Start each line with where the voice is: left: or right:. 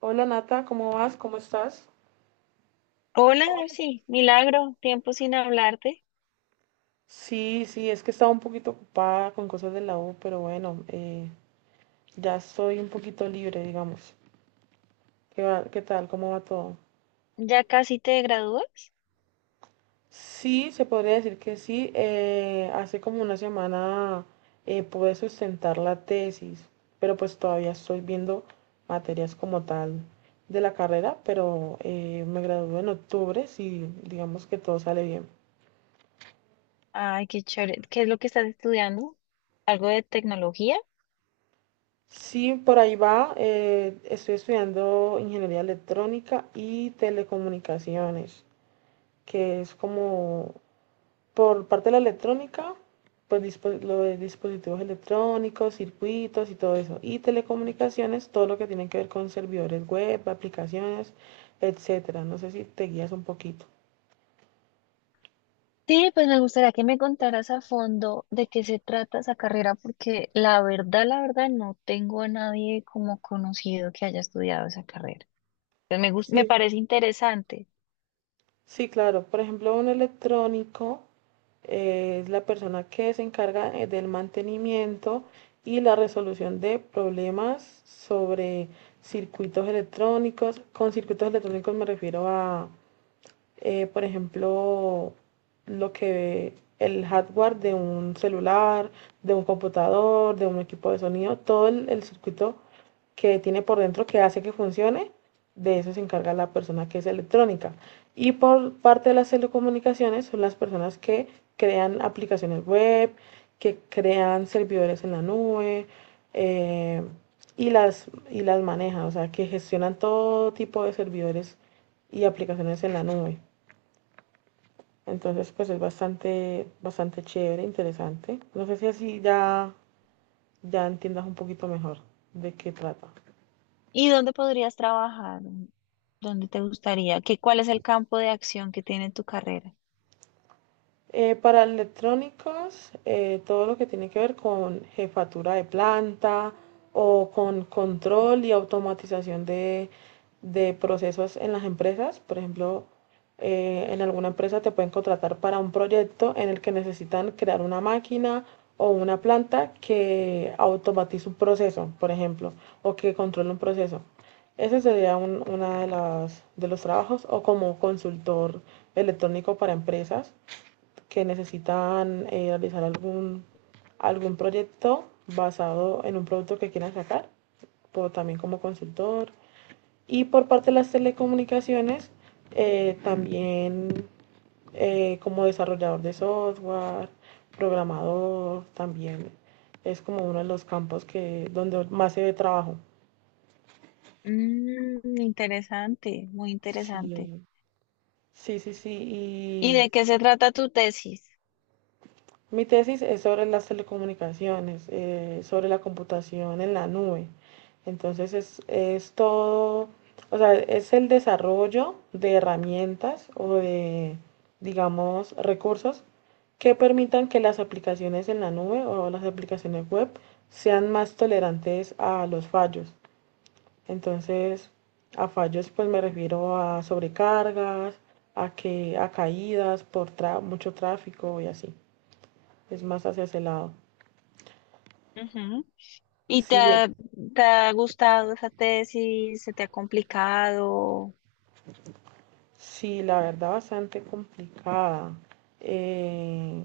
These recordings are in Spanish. right: Hola Nata, ¿cómo vas? ¿Cómo estás?
left: Hola, sí, milagro, tiempo sin hablarte.
right: Sí, sí, es que estaba un poquito ocupada con cosas de la U, pero bueno, ya estoy un poquito libre, digamos. ¿ Qué tal? ¿Cómo va todo?
left: ¿Ya casi te gradúas?
right: Sí, se podría decir que sí. Hace como una semana pude sustentar la tesis, pero pues todavía estoy viendo materias como tal de la carrera, pero me gradúo en octubre, si digamos que todo sale bien.
left: Ay, qué chévere. ¿Qué es lo que estás estudiando? ¿Algo de tecnología?
right: Sí, por ahí va. Estoy estudiando ingeniería electrónica y telecomunicaciones, que es como por parte de la electrónica, pues lo de dispositivos electrónicos, circuitos y todo eso. Y telecomunicaciones, todo lo que tiene que ver con servidores web, aplicaciones, etcétera. No sé si te guías un poquito.
left: Sí, pues me gustaría que me contaras a fondo de qué se trata esa carrera, porque la verdad, no tengo a nadie como conocido que haya estudiado esa carrera. Me
right: Sí,
left: parece interesante.
right: sí, claro. Por ejemplo, un electrónico es la persona que se encarga del mantenimiento y la resolución de problemas sobre circuitos electrónicos. Con circuitos electrónicos me refiero a por ejemplo, lo que el hardware de un celular, de un computador, de un equipo de sonido, todo el circuito que tiene por dentro que hace que funcione, de eso se encarga la persona que es electrónica. Y por parte de las telecomunicaciones son las personas que crean aplicaciones web, que crean servidores en la nube eh, y las manejan, o sea, que gestionan todo tipo de servidores y aplicaciones en la nube. Entonces, pues es bastante, bastante chévere, interesante. No sé si así ya entiendas un poquito mejor de qué trata.
left: ¿Y dónde podrías trabajar? ¿Dónde te gustaría? ¿ cuál es el campo de acción que tiene tu carrera?
right: Para electrónicos, todo lo que tiene que ver con jefatura de planta o con control y automatización de procesos en las empresas. Por ejemplo, en alguna empresa te pueden contratar para un proyecto en el que necesitan crear una máquina o una planta que automatice un proceso, por ejemplo, o que controle un proceso. Ese sería uno de, de los trabajos o como consultor electrónico para empresas que necesitan realizar algún, algún proyecto basado en un producto que quieran sacar, pero también como consultor. Y por parte de las telecomunicaciones, también como desarrollador de software, programador, también es como uno de los campos que, donde más se ve trabajo.
left: Mm, interesante, muy
right: Sí,
left: interesante.
right: sí, sí,
left: ¿Y
right: sí.
left: de qué se trata tu tesis?
right: Mi tesis es sobre las telecomunicaciones, sobre la computación en la nube. Entonces es todo, o sea, es el desarrollo de herramientas o de, digamos, recursos que permitan que las aplicaciones en la nube o las aplicaciones web sean más tolerantes a los fallos. Entonces, a fallos pues me refiero a sobrecargas, a que a caídas por mucho tráfico y así es más hacia ese lado.
left: Ujú. ¿Y te
right: Sí,
left: ha, te ha gustado esa tesis? ¿Se te ha complicado?
right: sí, la verdad bastante complicada. Eh,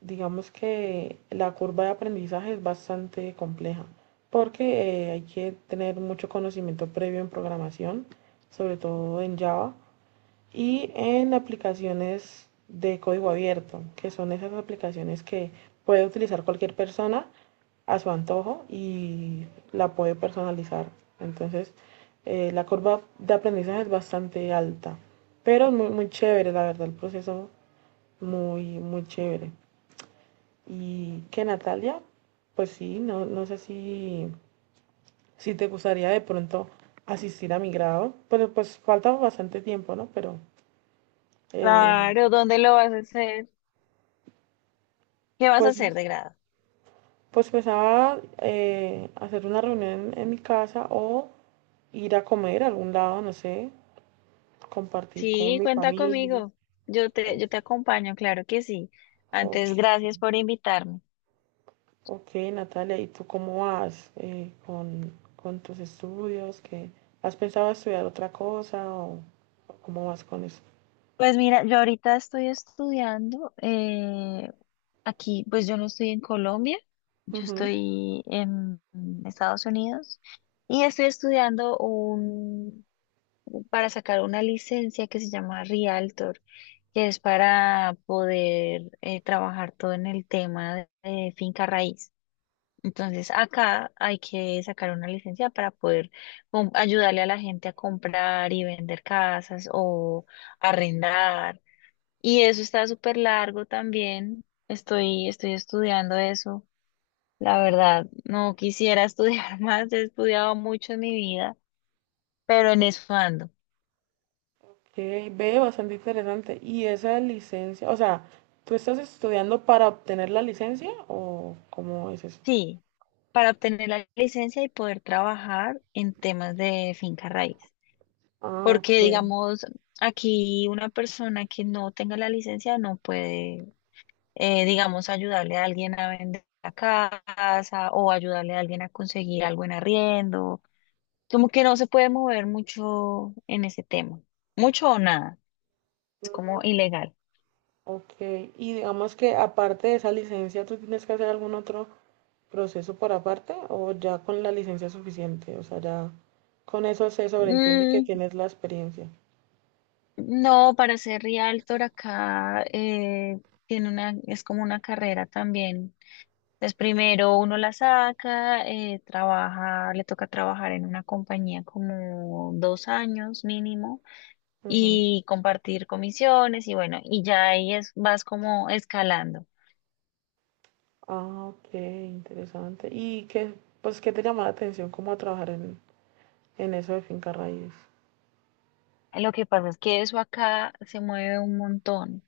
right: digamos que la curva de aprendizaje es bastante compleja porque hay que tener mucho conocimiento previo en programación, sobre todo en Java y en aplicaciones de código abierto, que son esas aplicaciones que puede utilizar cualquier persona a su antojo y la puede personalizar. Entonces, la curva de aprendizaje es bastante alta, pero es muy, muy chévere, la verdad, el proceso muy, muy chévere. Y que Natalia, pues sí, no, no sé si te gustaría de pronto asistir a mi grado, pero pues falta bastante tiempo, ¿no? Pero eh,
left: Claro, ¿dónde lo vas a hacer? ¿Qué vas a hacer de
right: pues,
left: grado?
right: pues pensaba hacer una reunión en mi casa o ir a comer a algún lado, no sé, compartir con
left: Sí,
right: mi
left: cuenta
right: familia.
left: conmigo.
right: O-
left: Yo te acompaño, claro que sí.
right: o-
left: Antes, gracias por invitarme.
right: ok, Natalia, ¿y tú cómo vas con tus estudios? ¿Qué, has pensado estudiar otra cosa o cómo vas con eso?
left: Pues mira, yo ahorita estoy estudiando aquí, pues yo no estoy en Colombia, yo
right: Ujú.
left: estoy en Estados Unidos y estoy estudiando un para sacar una licencia que se llama Realtor, que es para poder trabajar todo en el tema de finca raíz. Entonces, acá hay que sacar una licencia para poder ayudarle a la gente a comprar y vender casas o arrendar. Y eso está súper largo también. Estoy estudiando eso. La verdad, no quisiera estudiar más, he estudiado mucho en mi vida, pero en
right: Ok,
left: eso ando.
right: ve, bastante interesante. ¿Y esa licencia, o sea, tú estás estudiando para obtener la licencia o cómo es eso?
left: Sí, para obtener la licencia y poder trabajar en temas de finca raíz.
right: Ah, ok.
left: Porque, digamos, aquí una persona que no tenga la licencia no puede, digamos, ayudarle a alguien a vender la casa o ayudarle a alguien a conseguir algo en arriendo. Como que no se puede mover mucho en ese tema. Mucho o nada. Es como
right: Mm,
left: ilegal.
right: ok. Y digamos que aparte de esa licencia, ¿tú tienes que hacer algún otro proceso por aparte o ya con la licencia es suficiente? O sea, ya con eso se sobreentiende que
left: Mm,
right: tienes la experiencia.
left: no, para ser realtor acá tiene una, es como una carrera también. Entonces, primero uno la saca, trabaja, le toca trabajar en una compañía como dos años mínimo
right: Ujú.
left: y compartir comisiones y bueno, y ya ahí es, vas como escalando.
right: Ah, ok, interesante. ¿Y qué, pues, qué te llamó la atención cómo trabajar en eso de finca raíz?
left: Lo que pasa es que eso acá se mueve un montón.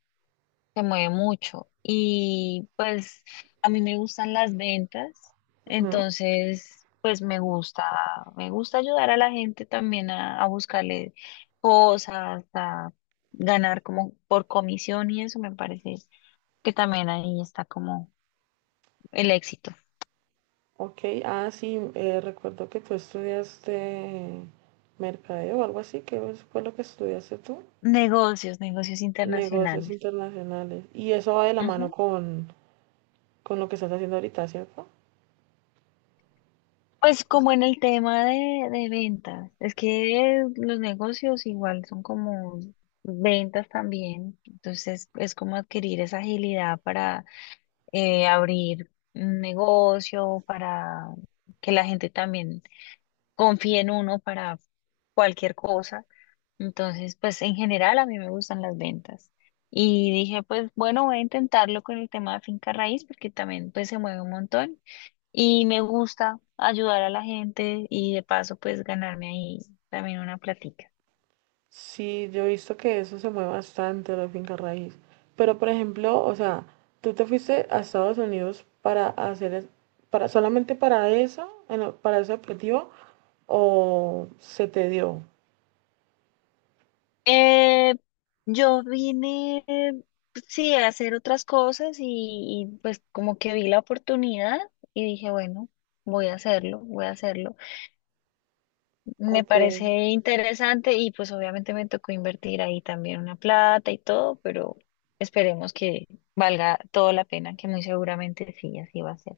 left: Se mueve mucho y pues a mí me gustan las ventas,
right: Ujú.
left: entonces pues me gusta ayudar a la gente también a buscarle cosas, a ganar como por comisión y eso me parece que también ahí está como el éxito.
right: Ok, ah, sí, recuerdo que tú estudiaste mercadeo o algo así, fue lo que estudiaste tú?
left: Negocios, negocios
right: Negocios
left: internacionales.
right: internacionales. Y eso va de la mano con lo que estás haciendo ahorita, ¿cierto?
left: Pues como en el tema de ventas, es que los negocios igual son como ventas también, entonces es como adquirir esa agilidad para abrir un negocio, para que la gente también confíe en uno para cualquier cosa. Entonces, pues en general a mí me gustan las ventas. Y dije, pues bueno, voy a intentarlo con el tema de finca raíz porque también pues se mueve un montón. Y me gusta ayudar a la gente y de paso pues ganarme ahí también una platica.
right: Sí, yo he visto que eso se mueve bastante, la finca raíz. Pero, por ejemplo, o sea, tú te fuiste a Estados Unidos para hacer, para, solamente para eso, en para ese objetivo, o se te dio.
left: Eh, yo vine, sí, a hacer otras cosas y, pues como que vi la oportunidad y dije, bueno, voy a hacerlo, voy a hacerlo. Me
right: Ok,
left: parece interesante y pues obviamente me tocó invertir ahí también una plata y todo, pero esperemos que valga toda la pena, que muy seguramente sí, así va a ser.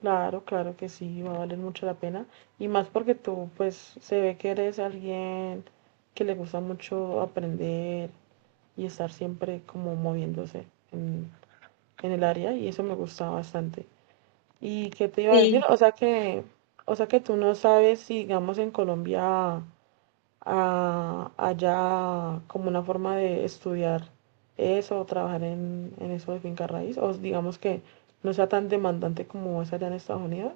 right: claro, claro que sí, va a valer mucho la pena. Y más porque tú, pues, se ve que eres alguien que le gusta mucho aprender y estar siempre como moviéndose en, en el área, y eso me gusta bastante. ¿Y qué te iba a decir?
left: Sí.
right: O sea que tú no sabes si, digamos, en Colombia haya como una forma de estudiar eso o trabajar en eso de finca raíz, o digamos que no sea tan demandante como es allá en Estados Unidos.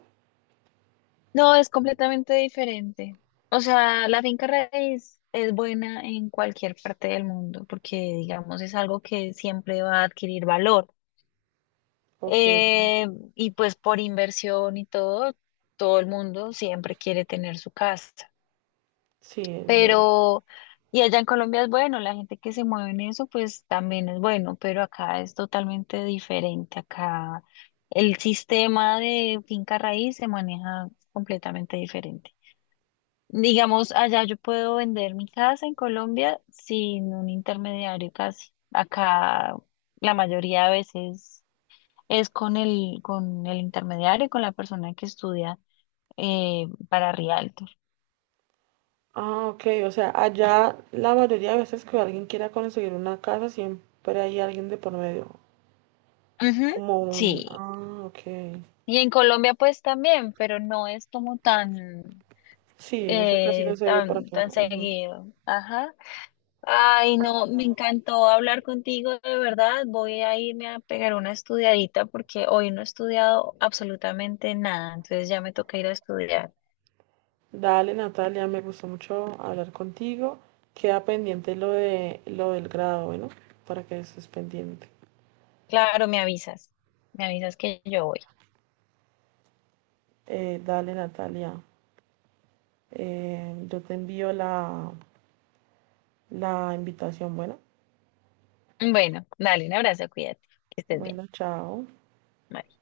left: No, es completamente diferente. O sea, la finca raíz es buena en cualquier parte del mundo porque, digamos, es algo que siempre va a adquirir valor.
right: Ok,
left: Eh, y pues por inversión y todo, todo el mundo siempre quiere tener su casa.
right: sí, es verdad.
left: Pero, y allá en Colombia es bueno, la gente que se mueve en eso, pues también es bueno, pero acá es totalmente diferente. Acá el sistema de finca raíz se maneja completamente diferente. Digamos, allá yo puedo vender mi casa en Colombia sin un intermediario casi. Acá la mayoría de veces es con el intermediario, con la persona que estudia para Rialto.
right: Ah, ok, o sea, allá la mayoría de veces que alguien quiera conseguir una casa, siempre hay alguien de por medio,
left: Ujú,
right: como un...
left: sí.
right: Ah, ok.
left: Y en Colombia pues también, pero no es como tan,
right: Sí, eso casi no se ve por
left: tan,
right: acá.
left: tan
right: Ujú.
left: seguido. Ajá. Ay, no, me encantó hablar contigo, de verdad. Voy a irme a pegar una estudiadita porque hoy no he estudiado absolutamente nada, entonces ya me toca ir a estudiar.
right: Dale, Natalia, me gustó mucho hablar contigo. Queda pendiente lo de lo del grado, bueno, para que estés pendiente.
left: Claro, me avisas que yo voy.
right: Dale, Natalia, yo te envío la invitación, bueno.
left: Bueno, dale un abrazo, cuídate, que estés bien.
right: Bueno, chao.
left: Bye.